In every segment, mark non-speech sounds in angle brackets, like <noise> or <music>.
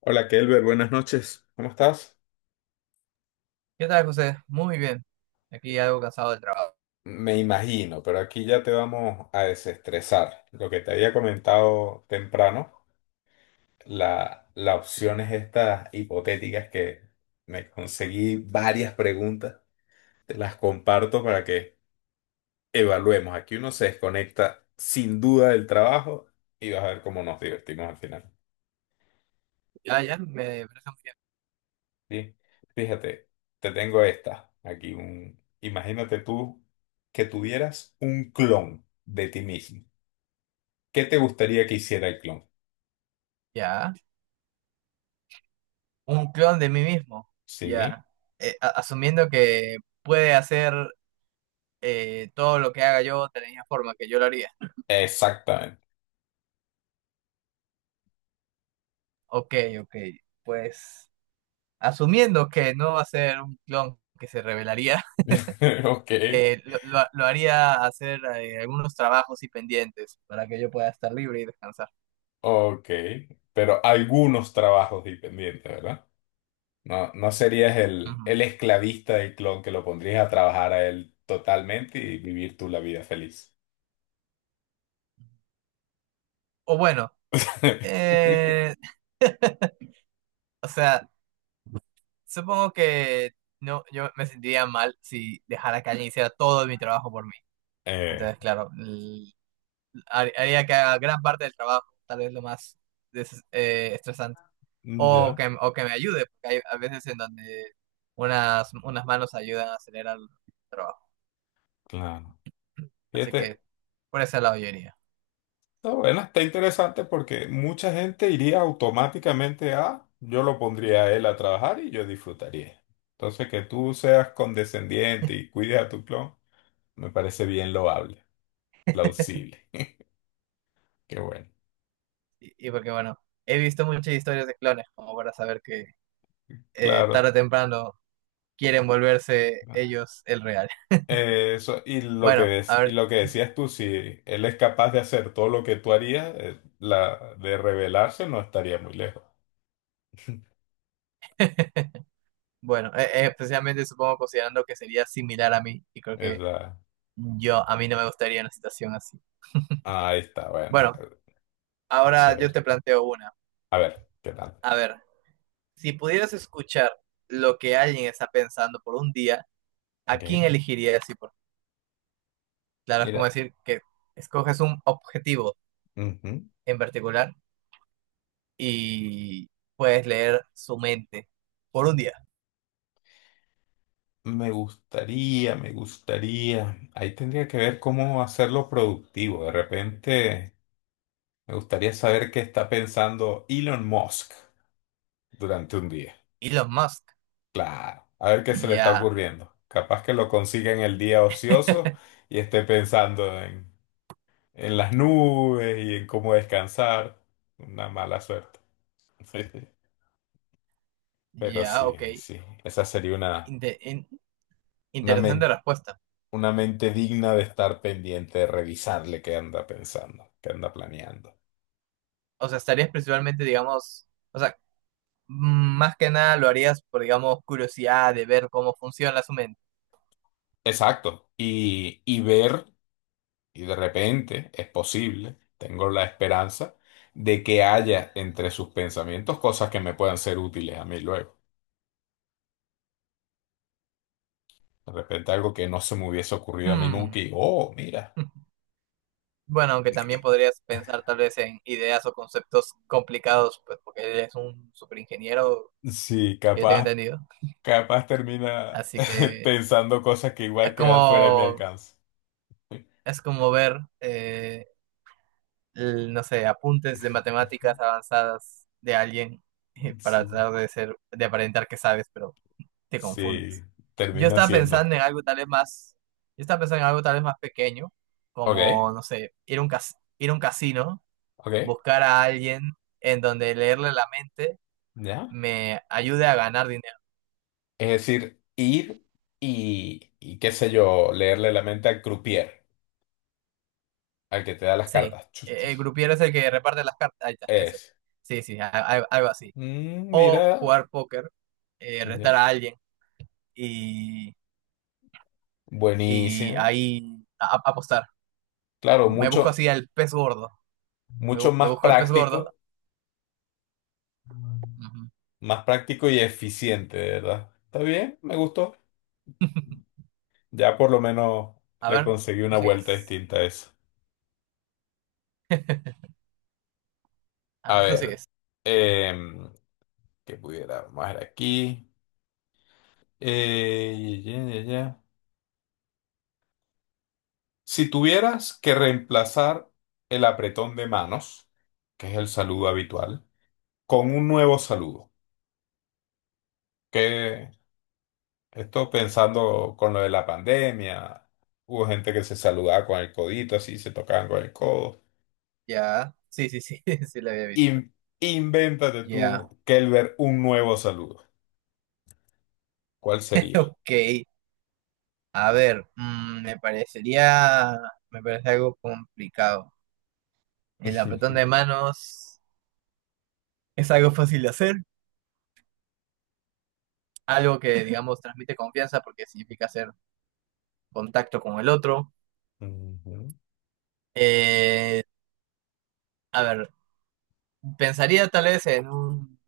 Hola, Kelber, buenas noches. ¿Cómo estás? ¿Qué tal, José? Muy bien. Aquí algo cansado del trabajo. Me imagino, pero aquí ya te vamos a desestresar. Lo que te había comentado temprano, la opción es estas hipotéticas que me conseguí varias preguntas. Te las comparto para que evaluemos. Aquí uno se desconecta sin duda del trabajo y vas a ver cómo nos divertimos al final. Ya, ya, me parece muy bien. ¿Sí? Fíjate, te tengo esta. Aquí imagínate tú que tuvieras un clon de ti mismo. ¿Qué te gustaría que hiciera el clon? Ya. Un clon de mí mismo. Sí, Ya. Asumiendo que puede hacer todo lo que haga yo de la misma forma que yo lo haría. exactamente. Ok, ok. Pues asumiendo que no va a ser un clon que se revelaría. <laughs> <laughs> Ok, Lo haría hacer algunos trabajos y pendientes para que yo pueda estar libre y descansar. ok. Pero algunos trabajos dependientes, ¿verdad? No, no serías el, Ujú. el esclavista del clon que lo pondrías a trabajar a él totalmente y vivir tú la vida feliz. O bueno, <laughs> eh, <laughs> o sea. Supongo que no, yo me sentiría mal si dejara que alguien hiciera todo mi trabajo por mí. Eh, Entonces, claro, haría que haga gran parte del trabajo, tal vez lo más estresante. O ya, que, o que me ayude, porque hay a veces en donde unas manos ayudan a acelerar el trabajo. claro. Así que Fíjate, por ese lado yo iría. está bueno, está interesante porque mucha gente iría automáticamente a, yo lo pondría a él a trabajar y yo disfrutaría. Entonces, que tú seas condescendiente y cuides a tu clon, me parece bien loable, plausible. <laughs> Qué bueno. Y porque, bueno, he visto muchas historias de clones como para saber que tarde Claro. o temprano quieren volverse ellos el real. <laughs> Eso, y lo que Bueno, a y ver. lo que decías tú, si él es capaz de hacer todo lo que tú harías, la de rebelarse no estaría muy lejos. <laughs> <laughs> Bueno, especialmente supongo considerando que sería similar a mí y creo Es que la- a mí no me gustaría una situación así. ah, ahí está, bueno, Bueno, ahora yo chévere. te planteo una. A ver, ¿qué tal? A ver, si pudieras escuchar lo que alguien está pensando por un día, ¿a Ok. quién elegirías y por qué? Claro, es como Mira. decir que escoges un objetivo Ujú. en particular y puedes leer su mente por un día. Me gustaría, me gustaría. Ahí tendría que ver cómo hacerlo productivo. De repente, me gustaría saber qué está pensando Elon Musk durante un día. Elon Musk. Claro, a ver qué se le está Ya, ocurriendo. Capaz que lo consiga en el día ocioso <laughs> y esté pensando en las nubes y en cómo descansar. Una mala suerte. <laughs> Pero ya, sí, ok. sí, esa sería una, Inte- in- una Interesante respuesta. una mente digna de estar pendiente, de revisarle qué anda pensando, qué anda planeando. O sea, estarías principalmente, digamos, o sea, más que nada lo harías por, digamos, curiosidad de ver cómo funciona su mente. Exacto. Y ver, y de repente es posible, tengo la esperanza de que haya entre sus pensamientos cosas que me puedan ser útiles a mí luego. De repente algo que no se me hubiese ocurrido a mí Mm. nunca y, oh, mira. <laughs> Bueno, aunque también eh, podrías pensar tal vez en ideas o conceptos complicados, pues porque él es un superingeniero, Sí, que yo tengo capaz, entendido. Termina Así <laughs> que pensando cosas que es igual quedan fuera de mi como, alcance. <laughs> Ver, no sé, apuntes de matemáticas avanzadas de alguien <laughs> Sí, para tratar de ser, de aparentar que sabes, pero te confundes. sí, Yo termina estaba siendo. pensando en algo tal vez más, yo estaba pensando en algo tal vez más pequeño, como, Ok. no sé, ir a un casino, Ok, buscar a alguien en donde leerle la mente ya. me ayude a ganar dinero. Es decir, ir y qué sé yo, leerle la mente al croupier, al que te da las Sí, cartas. Chuchi. El grupiero es el que reparte las cartas. Ahí está, ese. Es. Sí, sí, algo así. Mm, O mira. jugar póker, retar Ya. a alguien y, y Buenísimo. ahí apostar. Claro, Me busco así al pez gordo. Mucho Me más busco al pez gordo. práctico, Ujú. Y eficiente, de verdad. Está bien, me gustó. Ya por lo menos A le ver, conseguí tú una vuelta sigues. distinta a eso. <laughs> A Ah, tú ver, sigues. que pudiera más aquí. Ya, ya, ya. Si tuvieras que reemplazar el apretón de manos, que es el saludo habitual, con un nuevo saludo, que esto pensando con lo de la pandemia, hubo gente que se saludaba con el codito, así se tocaban con el codo. Ya. Sí, sí, sí, <laughs> sí la había visto. In- Invéntate Ya. tú, Kelber, un nuevo saludo. ¿Cuál <laughs> sería? Ok. A ver, me parece algo complicado. El apretón de <laughs> manos es algo fácil de hacer, algo que, <laughs> digamos, transmite confianza porque significa hacer contacto con el otro. Ujú, Eh, a ver, pensaría tal vez en un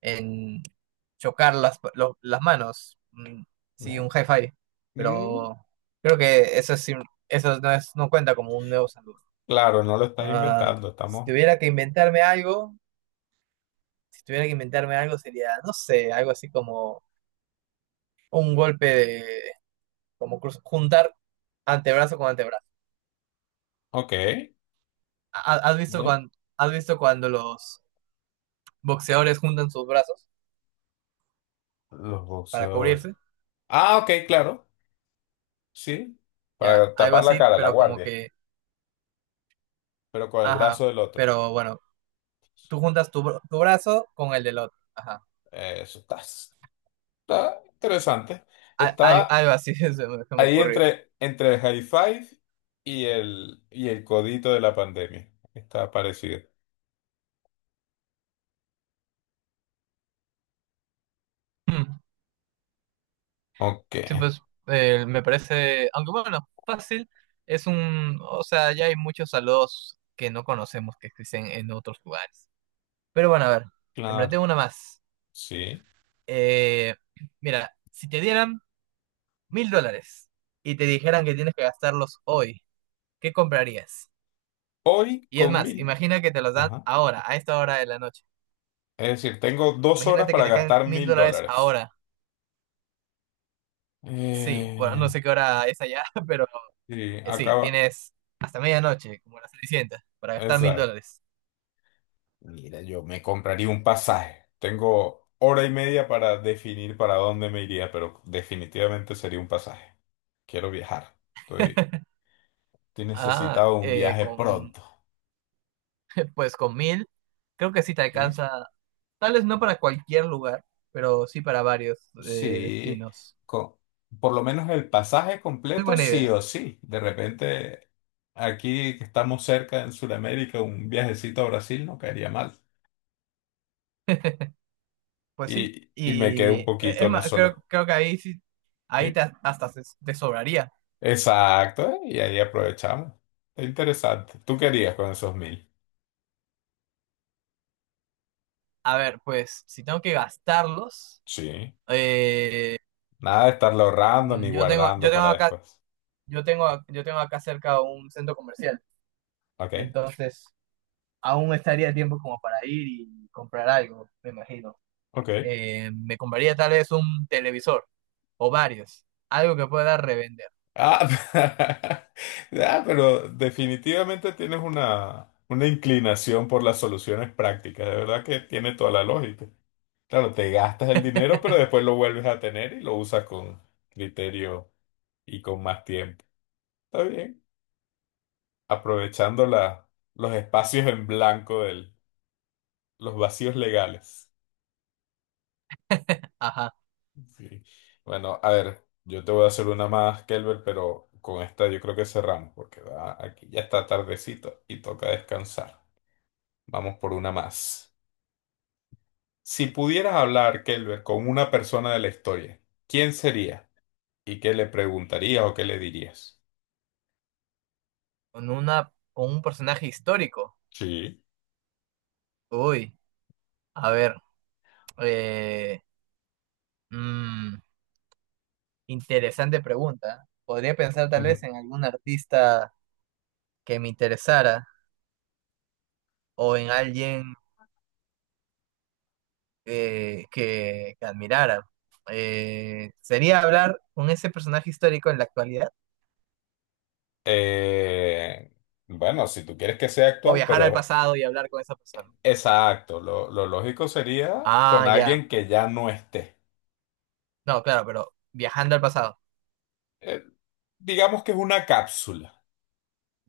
en chocar las manos. Mm, sí, un ya. hi-fi. Mm, Pero creo que eso, eso no, no cuenta como un nuevo saludo. claro, no lo estás Ah, inventando, si estamos... tuviera que inventarme algo, si tuviera que inventarme algo sería, no sé, algo así como un golpe de, juntar antebrazo con antebrazo. Ok, ¿Ha- ¿Has visto ¿no? cuando, has visto cuando los boxeadores juntan sus brazos Los para boxeadores. cubrirse? Ah, ok, claro. Sí, Ya, para algo tapar la así, cara, la pero como guardia, que, pero con el ajá, brazo del otro. pero bueno, tú juntas tu, tu brazo con el del otro. Ajá. Eso está interesante. Está Algo así <laughs> se me ahí ocurrió. Entre el high five y y el codito de la pandemia. Está parecido. Mm, Ok, sí, pues me parece, aunque bueno, fácil, es un, o sea, ya hay muchos saludos que no conocemos que existen en otros lugares. Pero bueno, a ver, te claro, planteo una más. sí. Eh, Mira, si te dieran $1.000 y te dijeran que tienes que gastarlos hoy, ¿qué comprarías? Hoy Y es con más, 1.000. imagina que te los dan Ajá. ahora, a esta hora de la noche. Es decir, tengo 2 horas Imagínate que para te caen gastar mil mil dólares dólares. ahora. Sí, bueno, no Eh, sé qué hora es allá, <laughs> pero sí, sí, acaba. tienes hasta medianoche, como las Cenicienta, para gastar mil Exacto. dólares. Mira, yo me compraría un pasaje. Tengo hora y media para definir para dónde me iría, pero definitivamente sería un pasaje. Quiero viajar. Estoy Ah, necesitado de un viaje pronto. <laughs> pues con 1.000, creo que sí te ¿Sí? alcanza, tal vez no para cualquier lugar, pero sí para varios Sí, destinos. co- por lo menos el pasaje Muy completo, buena sí idea, o sí. De repente, aquí que estamos cerca en Sudamérica, un viajecito a Brasil no caería mal. pues sí. Y me quedo Y un es poquito, no más, solo. creo que ahí sí, ahí ¿Sí? te- hasta se- te sobraría. Exacto, ¿eh? Y ahí aprovechamos. Es interesante. ¿Tú querías con esos 1.000? A ver, pues si tengo que gastarlos, Sí. eh, Nada de estarlo ahorrando mm, ni yo tengo, yo guardando tengo para acá, después. Yo tengo acá cerca un centro comercial. Ok, Entonces, aún estaría el tiempo como para ir y comprar algo, me imagino. ok. Me compraría tal vez un televisor o varios, algo que pueda revender. Ah, <laughs> ah, pero definitivamente tienes una, inclinación por las soluciones prácticas. De verdad que tiene toda la lógica. Claro, te gastas el dinero, pero <laughs> después lo vuelves a tener y lo usas con criterio y con más tiempo. Está bien. Aprovechando los espacios en blanco del. Los vacíos legales. Ajá, Sí. Bueno, a ver, yo te voy a hacer una más, Kelber, pero con esta yo creo que cerramos, porque aquí ya está tardecito y toca descansar. Vamos por una más. Si pudieras hablar, Kelber, con una persona de la historia, ¿quién sería? ¿Y qué le preguntarías o qué le dirías? Con un personaje histórico. Sí. Uy, a ver, eh, mm, interesante pregunta. Podría pensar tal vez Ujú. en algún artista que me interesara o en alguien que admirara. ¿Sería hablar con ese personaje histórico en la actualidad? Eh, bueno, si tú quieres que sea O actual, viajar al pero pasado y hablar con esa persona. exacto, lo lógico sería Ah, con ya. alguien que ya no esté. No, claro, pero viajando al pasado. eh, digamos que es una cápsula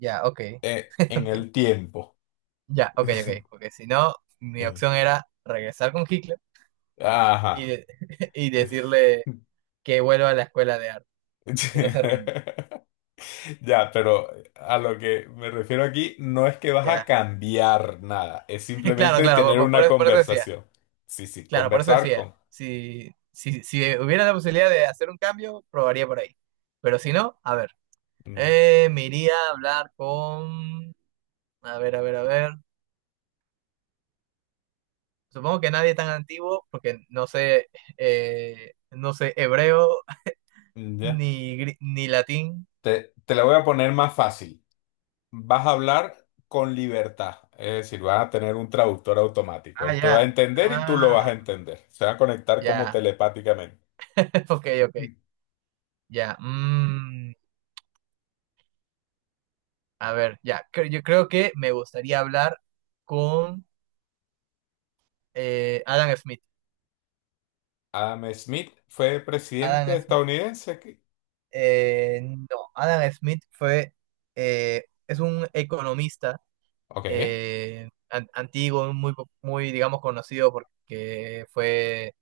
Ya, ok, <laughs> en ok. el tiempo. Ya, ok, ok. <laughs> Porque si no, mi opción era regresar con Hitler y, Ajá. de- <laughs> y <laughs> decirle que vuelva a la escuela de arte, que no se rinda. Ya, pero a lo que me refiero aquí no es que vas a Ya. cambiar nada, es <laughs> Claro, simplemente claro, tener una por eso decía. conversación. Sí, sí, Claro, por eso conversar decía. con... Si hubiera la posibilidad de hacer un cambio, probaría por ahí. Pero si no, a ver. Mm. Me iría a hablar con... a ver. Supongo que nadie tan antiguo, porque no sé, no sé hebreo <laughs> Ya. Ni latín. Te la voy a poner más fácil. Vas a hablar con libertad, es decir, vas a tener un traductor automático. Ah, Él te va a ya. entender y tú lo vas a Ah, entender. Se va a conectar como ya. telepáticamente. <laughs> Ok, ok. Ya. Mm, a ver, ya. Yo creo que me gustaría hablar con Adam Smith. Adam Smith fue presidente Adam Smith, estadounidense. No, Adam Smith es un economista Ok, antiguo, muy, digamos, conocido porque fue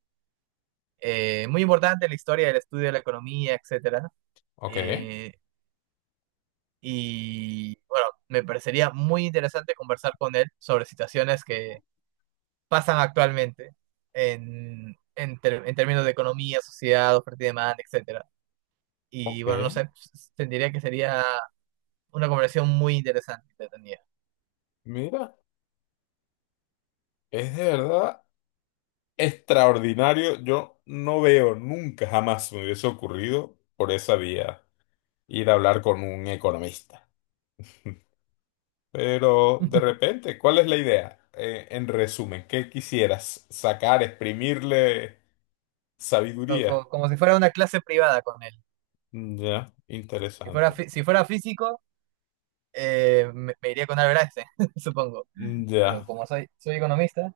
muy importante en la historia del estudio de la economía, etcétera. ok, Eh, y bueno, me parecería muy interesante conversar con él sobre situaciones que pasan actualmente en, en términos de economía, sociedad, oferta y demanda, etcétera. Y bueno, no ok. sé, sentiría que sería una conversación muy interesante, entretenida. Mira, es de verdad extraordinario. Yo no veo nunca, jamás me hubiese ocurrido por esa vía ir a hablar con un economista. Pero de <laughs> repente, ¿cuál es la idea? En resumen, ¿qué quisieras sacar, exprimirle sabiduría? Como si fuera una clase privada con él. Ya, interesante. Si fuera físico, me iría con Albert Einstein, <laughs> supongo. Pero Ya, como soy economista,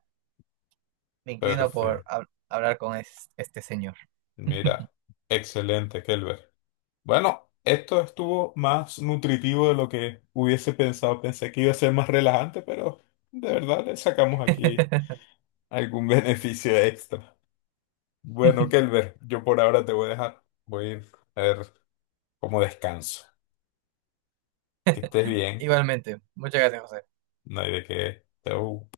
me inclino por perfecto. Hablar con este señor. Mira, excelente, Kelber. Bueno, esto estuvo más nutritivo de lo que hubiese pensado. Pensé que iba a ser más relajante, pero de verdad le sacamos aquí <laughs> algún <laughs> beneficio extra. Bueno, Kelber, yo por ahora te voy a dejar. Voy a ir a ver cómo descanso. Que estés bien. Igualmente, muchas gracias, José. No hay de qué. Chau.